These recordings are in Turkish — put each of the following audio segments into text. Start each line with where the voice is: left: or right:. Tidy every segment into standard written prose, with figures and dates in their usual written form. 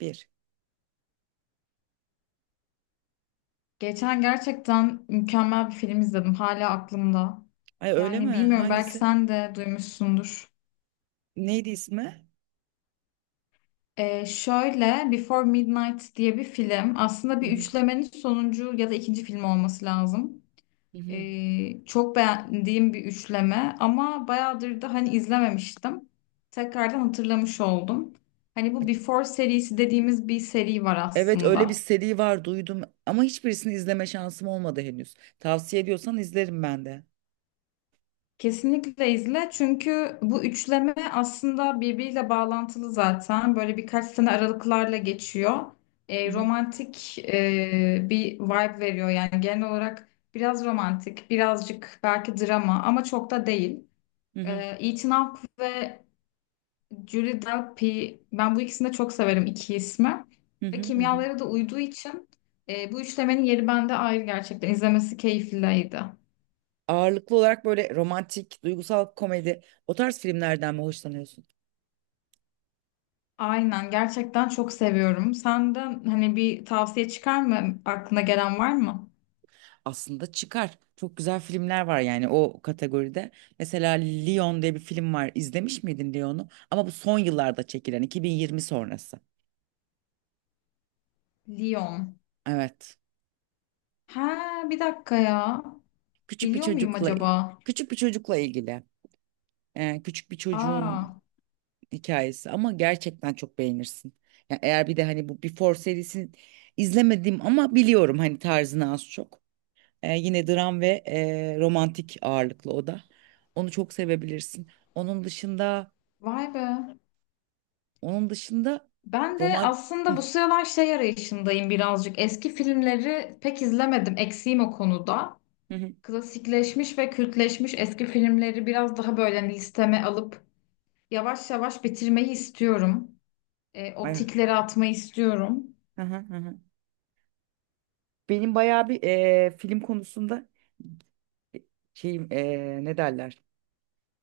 right: Bir.
left: Geçen gerçekten mükemmel bir film izledim. Hala aklımda.
right: Ay, öyle mi?
left: Yani bilmiyorum, belki
right: Hangisi?
left: sen de duymuşsundur.
right: Neydi ismi?
left: Şöyle Before Midnight diye bir film. Aslında
right: Hı
left: bir
right: hı.
left: üçlemenin sonuncu ya da ikinci film olması lazım.
right: Hı hı.
left: Çok beğendiğim bir üçleme ama bayağıdır da hani izlememiştim. Tekrardan hatırlamış oldum. Hani bu Before serisi dediğimiz bir seri var
right: Evet, öyle bir
left: aslında.
right: seri var, duydum ama hiçbirisini izleme şansım olmadı henüz. Tavsiye ediyorsan izlerim ben de.
left: Kesinlikle izle, çünkü bu üçleme aslında birbiriyle bağlantılı, zaten böyle birkaç sene aralıklarla geçiyor.
right: Hı
left: E,
right: hı.
left: romantik bir vibe veriyor yani genel olarak biraz romantik, birazcık belki drama ama çok da değil.
right: Hı
left: E,
right: hı.
left: Ethan Hawke ve Julie Delpy, ben bu ikisini de çok severim, iki ismi
right: Hı
left: ve
right: hı. Hı hı.
left: kimyaları da uyduğu için bu üçlemenin yeri bende ayrı, gerçekten izlemesi keyifliydi.
right: Ağırlıklı olarak böyle romantik, duygusal komedi o tarz filmlerden mi hoşlanıyorsun?
left: Aynen, gerçekten çok seviyorum. Senden hani bir tavsiye çıkar mı? Aklına gelen var mı?
right: Aslında çıkar. Çok güzel filmler var yani o kategoride. Mesela Leon diye bir film var. İzlemiş miydin Leon'u? Ama bu son yıllarda çekilen 2020 sonrası.
left: Lyon.
right: Evet.
left: Ha, bir dakika ya.
right: küçük bir
left: Biliyor muyum
right: çocukla
left: acaba?
right: küçük bir çocukla ilgili küçük bir çocuğun
left: Aa,
right: hikayesi ama gerçekten çok beğenirsin. Yani eğer bir de hani bu Before serisini izlemedim ama biliyorum hani tarzını az çok. Yine dram ve romantik ağırlıklı o da. Onu çok sevebilirsin. Onun dışında
left: vay be.
right: onun dışında
left: Ben de
right: roman Hı,
left: aslında bu sıralar şey arayışındayım birazcık. Eski filmleri pek izlemedim. Eksiğim o konuda.
right: hı, hı.
left: Klasikleşmiş ve kültleşmiş eski filmleri biraz daha böyle hani, listeme alıp yavaş yavaş bitirmeyi istiyorum. E, o
right: Ay,
left: tikleri atmayı istiyorum.
right: hı, hı, hı, hı. Benim bayağı bir film konusunda şeyim, ne derler?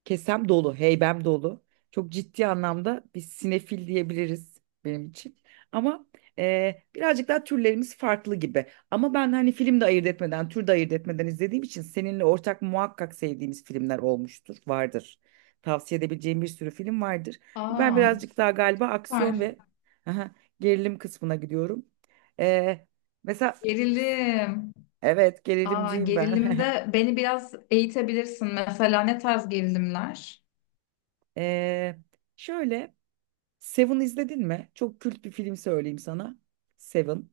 right: Kesem dolu, heybem dolu. Çok ciddi anlamda bir sinefil diyebiliriz benim için. Ama birazcık daha türlerimiz farklı gibi. Ama ben hani film de ayırt etmeden, tür de ayırt etmeden izlediğim için seninle ortak muhakkak sevdiğimiz filmler olmuştur, vardır. Tavsiye edebileceğim bir sürü film vardır. Ben
left: Aa,
right: birazcık daha galiba
left: süper.
right: aksiyon ve aha, gerilim kısmına gidiyorum. E, Mesela,
left: Gerilim.
right: evet,
left: Aa,
right: gerilimciyim ben.
left: gerilimde beni biraz eğitebilirsin. Mesela ne tarz gerilimler?
right: E, Şöyle. Seven izledin mi? Çok kült bir film söyleyeyim sana. Seven.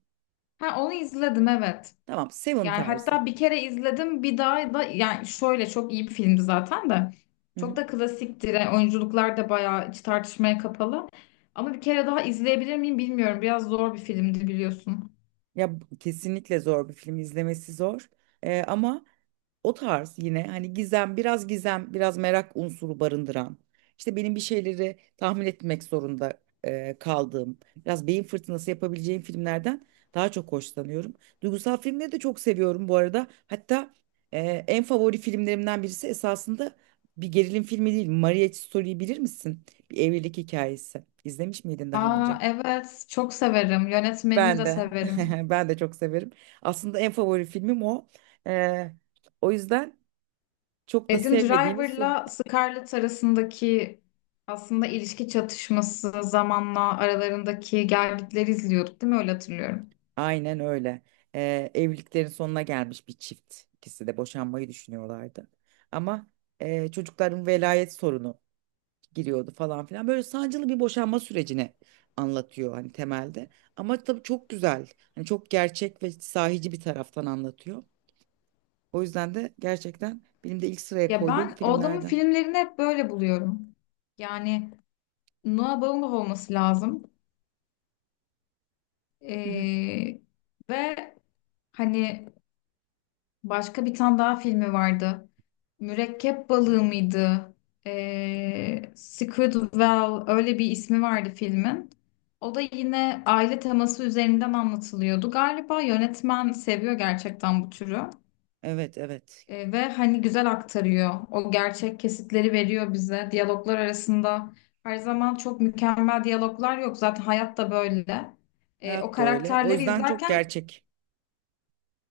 left: Ha, onu izledim, evet.
right: Tamam, Seven
left: Yani
right: tarzı.
left: hatta bir kere izledim, bir daha da yani şöyle, çok iyi bir filmdi zaten de.
right: Hı
left: Çok
right: hı.
left: da klasiktir. Yani oyunculuklar da bayağı hiç tartışmaya kapalı. Ama bir kere daha izleyebilir miyim bilmiyorum. Biraz zor bir filmdi, biliyorsun.
right: Ya bu- kesinlikle zor bir film, izlemesi zor. Ama o tarz yine hani gizem, biraz gizem, biraz merak unsuru barındıran, işte benim bir şeyleri tahmin etmek zorunda kaldığım, biraz beyin fırtınası yapabileceğim filmlerden daha çok hoşlanıyorum. Duygusal filmleri de çok seviyorum bu arada. Hatta e, en favori filmlerimden birisi esasında bir gerilim filmi değil. Marriage Story'yi bilir misin? Bir evlilik hikayesi. İzlemiş miydin daha
left: Aa,
right: önce?
left: evet çok severim. Yönetmenini
right: Ben
left: de
right: de.
left: severim.
right: Ben de çok severim. Aslında en favori filmim o. E, o yüzden. Çok da
left: Adam
right: sevmediğimiz.
left: Driver'la Scarlett arasındaki aslında ilişki çatışması, zamanla aralarındaki gelgitleri izliyorduk, değil mi? Öyle hatırlıyorum.
right: Aynen öyle. Evliliklerin sonuna gelmiş bir çift. İkisi de boşanmayı düşünüyorlardı. Ama çocukların velayet sorunu giriyordu falan filan. Böyle sancılı bir boşanma sürecini anlatıyor hani temelde. Ama tabii çok güzel. Hani çok gerçek ve sahici bir taraftan anlatıyor. O yüzden de gerçekten benim de ilk sıraya
left: Ya
right: koyduğum
left: ben o adamın
right: filmlerden.
left: filmlerini hep böyle buluyorum. Yani Noah Baumbach olması lazım.
right: Hı hı.
left: Ee, Ve hani başka bir tane daha filmi vardı. Mürekkep balığı mıydı? Squid Well, öyle bir ismi vardı filmin. O da yine aile teması üzerinden anlatılıyordu. Galiba yönetmen seviyor gerçekten bu türü.
right: Evet, evet.
left: Ve hani güzel aktarıyor. O gerçek kesitleri veriyor bize. Diyaloglar arasında her zaman çok mükemmel diyaloglar yok. Zaten hayat da böyle. O
right: Hayat da öyle. O
left: karakterleri
right: yüzden çok
left: izlerken
right: gerçek.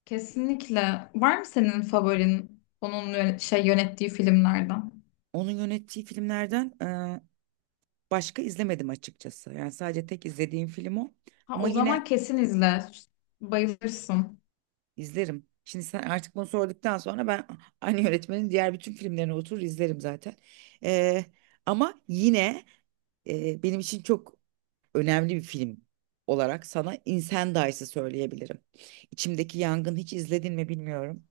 left: kesinlikle. Var mı senin favorin, şey yönettiği filmlerden?
right: Onun yönettiği filmlerden başka izlemedim açıkçası. Yani sadece tek izlediğim film o.
left: Ha,
right: Ama
left: o zaman
right: yine
left: kesin izle. Bayılırsın.
right: izlerim. Şimdi sen artık bunu sorduktan sonra ben aynı yönetmenin diğer bütün filmlerini oturur izlerim zaten. Ee, Ama yine benim için çok önemli bir film olarak sana Incendies'ı söyleyebilirim. İçimdeki Yangın, hiç izledin mi bilmiyorum.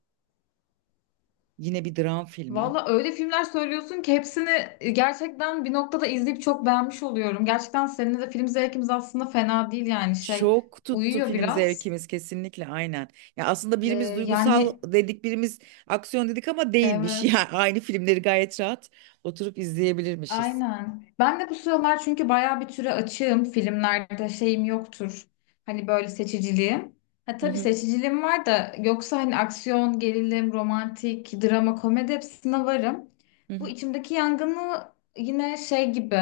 right: Yine bir dram filmi.
left: Valla öyle filmler söylüyorsun ki hepsini gerçekten bir noktada izleyip çok beğenmiş oluyorum. Gerçekten seninle de film zevkimiz aslında fena değil, yani şey,
right: Çok tuttu
left: uyuyor
right: film
left: biraz.
right: zevkimiz, kesinlikle, aynen. Ya aslında birimiz
left: Ee,
right: duygusal
left: Yani
right: dedik, birimiz aksiyon dedik ama değilmiş.
left: evet.
right: Yani aynı filmleri gayet rahat oturup izleyebilirmişiz.
left: Aynen. Ben de bu sıralar çünkü bayağı bir türe açığım. Filmlerde şeyim yoktur. Hani böyle seçiciliğim. Ha,
right: Hı
left: tabii
right: hı,
left: seçiciliğim var, da yoksa hani aksiyon, gerilim, romantik, drama, komedi, hepsine varım.
right: hı
left: Bu
right: hı.
left: içimdeki yangını yine şey gibi,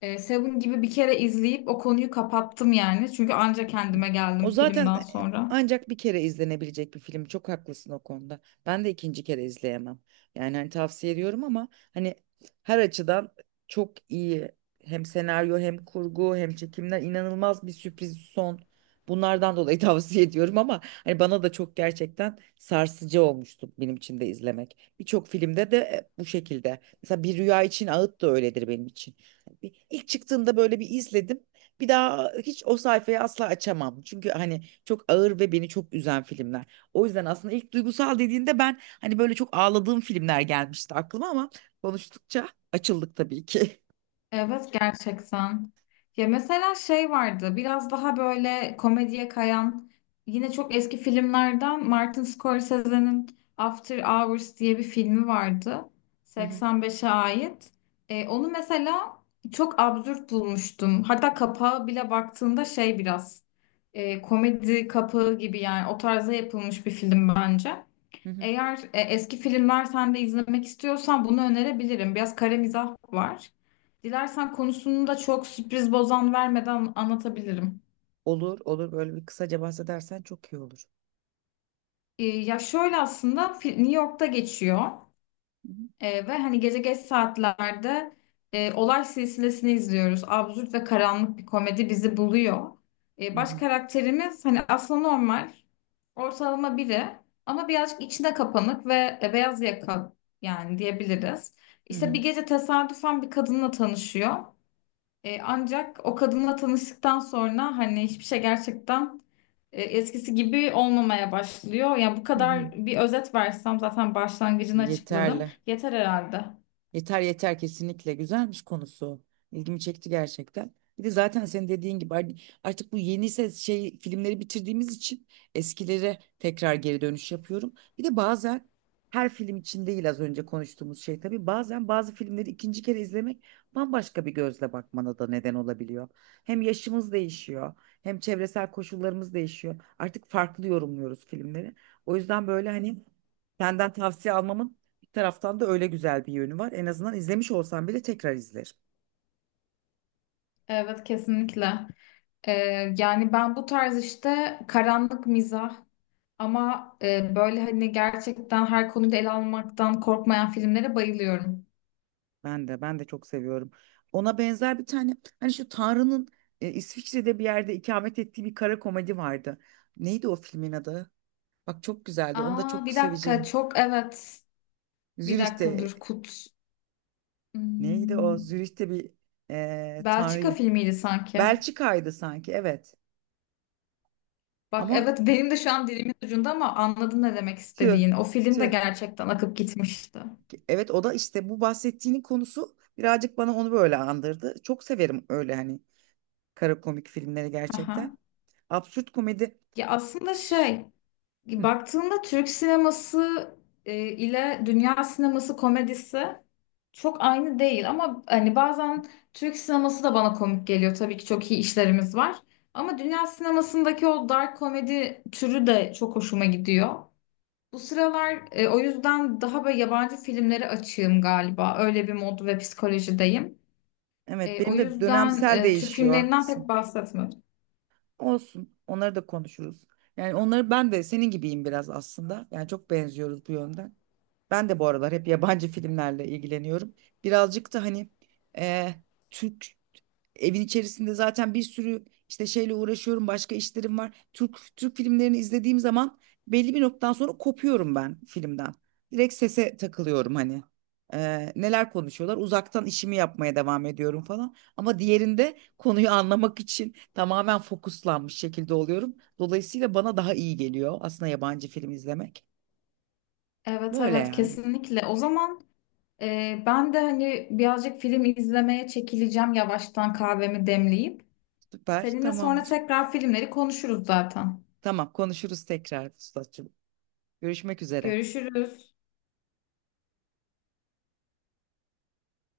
left: Seven gibi bir kere izleyip o konuyu kapattım yani. Çünkü anca kendime
right: O
left: geldim
right: zaten
left: filmden sonra.
right: ancak bir kere izlenebilecek bir film. Çok haklısın o konuda. Ben de ikinci kere izleyemem. Yani hani tavsiye ediyorum ama hani her açıdan çok iyi. Hem senaryo hem kurgu hem çekimler, inanılmaz bir sürpriz son. Bunlardan dolayı tavsiye ediyorum ama hani bana da çok gerçekten sarsıcı olmuştu, benim için de izlemek. Birçok filmde de bu şekilde. Mesela Bir Rüya için Ağıt da öyledir benim için. Hani, İlk çıktığında böyle bir izledim. Bir daha hiç o sayfayı asla açamam. Çünkü hani çok ağır ve beni çok üzen filmler. O yüzden aslında ilk duygusal dediğinde ben hani böyle çok ağladığım filmler gelmişti aklıma ama konuştukça açıldık tabii ki.
left: Evet, gerçekten. Ya mesela şey vardı biraz daha böyle komediye kayan, yine çok eski filmlerden, Martin Scorsese'nin After Hours diye bir filmi vardı.
right: Hı hı,
left: 85'e ait. Onu mesela çok absürt bulmuştum. Hatta kapağı bile baktığında şey biraz, komedi kapağı gibi yani, o tarza yapılmış bir film bence.
right: hı hı.
left: Eğer eski filmler sen de izlemek istiyorsan bunu önerebilirim. Biraz kare mizah var. Dilersen konusunu da çok sürpriz bozan vermeden anlatabilirim.
right: Olur, olur. Böyle bir kısaca bahsedersen çok iyi olur.
left: Ya şöyle aslında New York'ta geçiyor.
right: Hı
left: Ve hani gece geç saatlerde olay silsilesini izliyoruz. Absürt ve karanlık bir komedi bizi buluyor.
right: hı, hı
left: Baş
right: hı,
left: karakterimiz hani aslında normal, ortalama biri ama birazcık içine kapanık ve beyaz yaka yani diyebiliriz.
right: hı
left: İşte
right: hı,
left: bir gece tesadüfen bir kadınla tanışıyor. Ancak o kadınla tanıştıktan sonra hani hiçbir şey gerçekten eskisi gibi olmamaya başlıyor. Yani bu
right: hı hı.
left: kadar bir özet versem zaten başlangıcını açıkladım.
right: Yeterli.
left: Yeter herhalde.
right: Yeter, yeter, kesinlikle güzelmiş konusu. İlgimi çekti gerçekten. Bir de zaten senin dediğin gibi hani artık bu yeni ses şey filmleri bitirdiğimiz için eskilere tekrar geri dönüş yapıyorum. Bir de bazen her film için değil, az önce konuştuğumuz şey, tabii bazen bazı filmleri ikinci kere izlemek bambaşka bir gözle bakmana da neden olabiliyor. Hem yaşımız değişiyor, hem çevresel koşullarımız değişiyor. Artık farklı yorumluyoruz filmleri. O yüzden böyle hani senden tavsiye almamın taraftan da öyle güzel bir yönü var. En azından izlemiş olsam bile tekrar izlerim.
left: Evet, kesinlikle. E, Yani ben bu tarz işte karanlık mizah ama böyle hani gerçekten her konuyu da ele almaktan korkmayan filmlere bayılıyorum.
right: Ben de çok seviyorum. Ona benzer bir tane hani şu Tanrı'nın İsviçre'de bir yerde ikamet ettiği bir kara komedi vardı. Neydi o filmin adı? Bak, çok güzeldi. Onu da
left: Aa,
right: çok
left: bir dakika,
right: seveceğin.
left: çok evet. Bir dakika,
right: Zürih'te
left: dur Kut.
right: neydi o?
left: Hmm,
right: Zürih'te bir
left: Belçika
right: Tanrı'yı.
left: filmiydi sanki.
right: Belçika'ydı sanki, evet.
left: Bak
right: Ama
left: evet, benim de şu an dilimin ucunda ama anladın ne demek
right: tüh,
left: istediğin. O film de
right: tüh.
left: gerçekten akıp gitmişti.
right: Evet, o da işte bu bahsettiğinin konusu birazcık bana onu böyle andırdı. Çok severim öyle hani kara komik filmleri
left: Aha.
right: gerçekten. Absürt komedi.
left: Ya aslında
right: S-
left: şey,
right: Hı.
left: baktığında Türk sineması ile dünya sineması komedisi çok aynı değil ama hani bazen Türk sineması da bana komik geliyor. Tabii ki çok iyi işlerimiz var. Ama dünya sinemasındaki o dark komedi türü de çok hoşuma gidiyor. Bu sıralar o yüzden daha böyle yabancı filmleri açığım galiba. Öyle bir mod ve psikolojideyim.
right: Evet,
left: O
right: benim de
left: yüzden
right: dönemsel
left: Türk
right: değişiyor.
left: filmlerinden pek
right: Haklısın.
left: bahsetmedim.
right: Olsun. Onları da konuşuruz. Yani onları ben de senin gibiyim biraz aslında. Yani çok benziyoruz bu yönden. Ben de bu aralar hep yabancı filmlerle ilgileniyorum. Birazcık da hani eh, Türk evin içerisinde zaten bir sürü işte şeyle uğraşıyorum, başka işlerim var. Türk filmlerini izlediğim zaman belli bir noktadan sonra kopuyorum ben filmden. Direkt sese takılıyorum hani. Neler konuşuyorlar? Uzaktan işimi yapmaya devam ediyorum falan. Ama diğerinde konuyu anlamak için tamamen fokuslanmış şekilde oluyorum. Dolayısıyla bana daha iyi geliyor aslında yabancı film izlemek.
left: Evet
right: Böyle
left: evet,
right: yani.
left: kesinlikle. O zaman ben de hani birazcık film izlemeye çekileceğim yavaştan, kahvemi demleyip.
right: Süper,
left: Seninle sonra
right: tamamdır.
left: tekrar filmleri konuşuruz zaten.
right: Tamam, konuşuruz tekrar ustacığım. Görüşmek üzere.
left: Görüşürüz.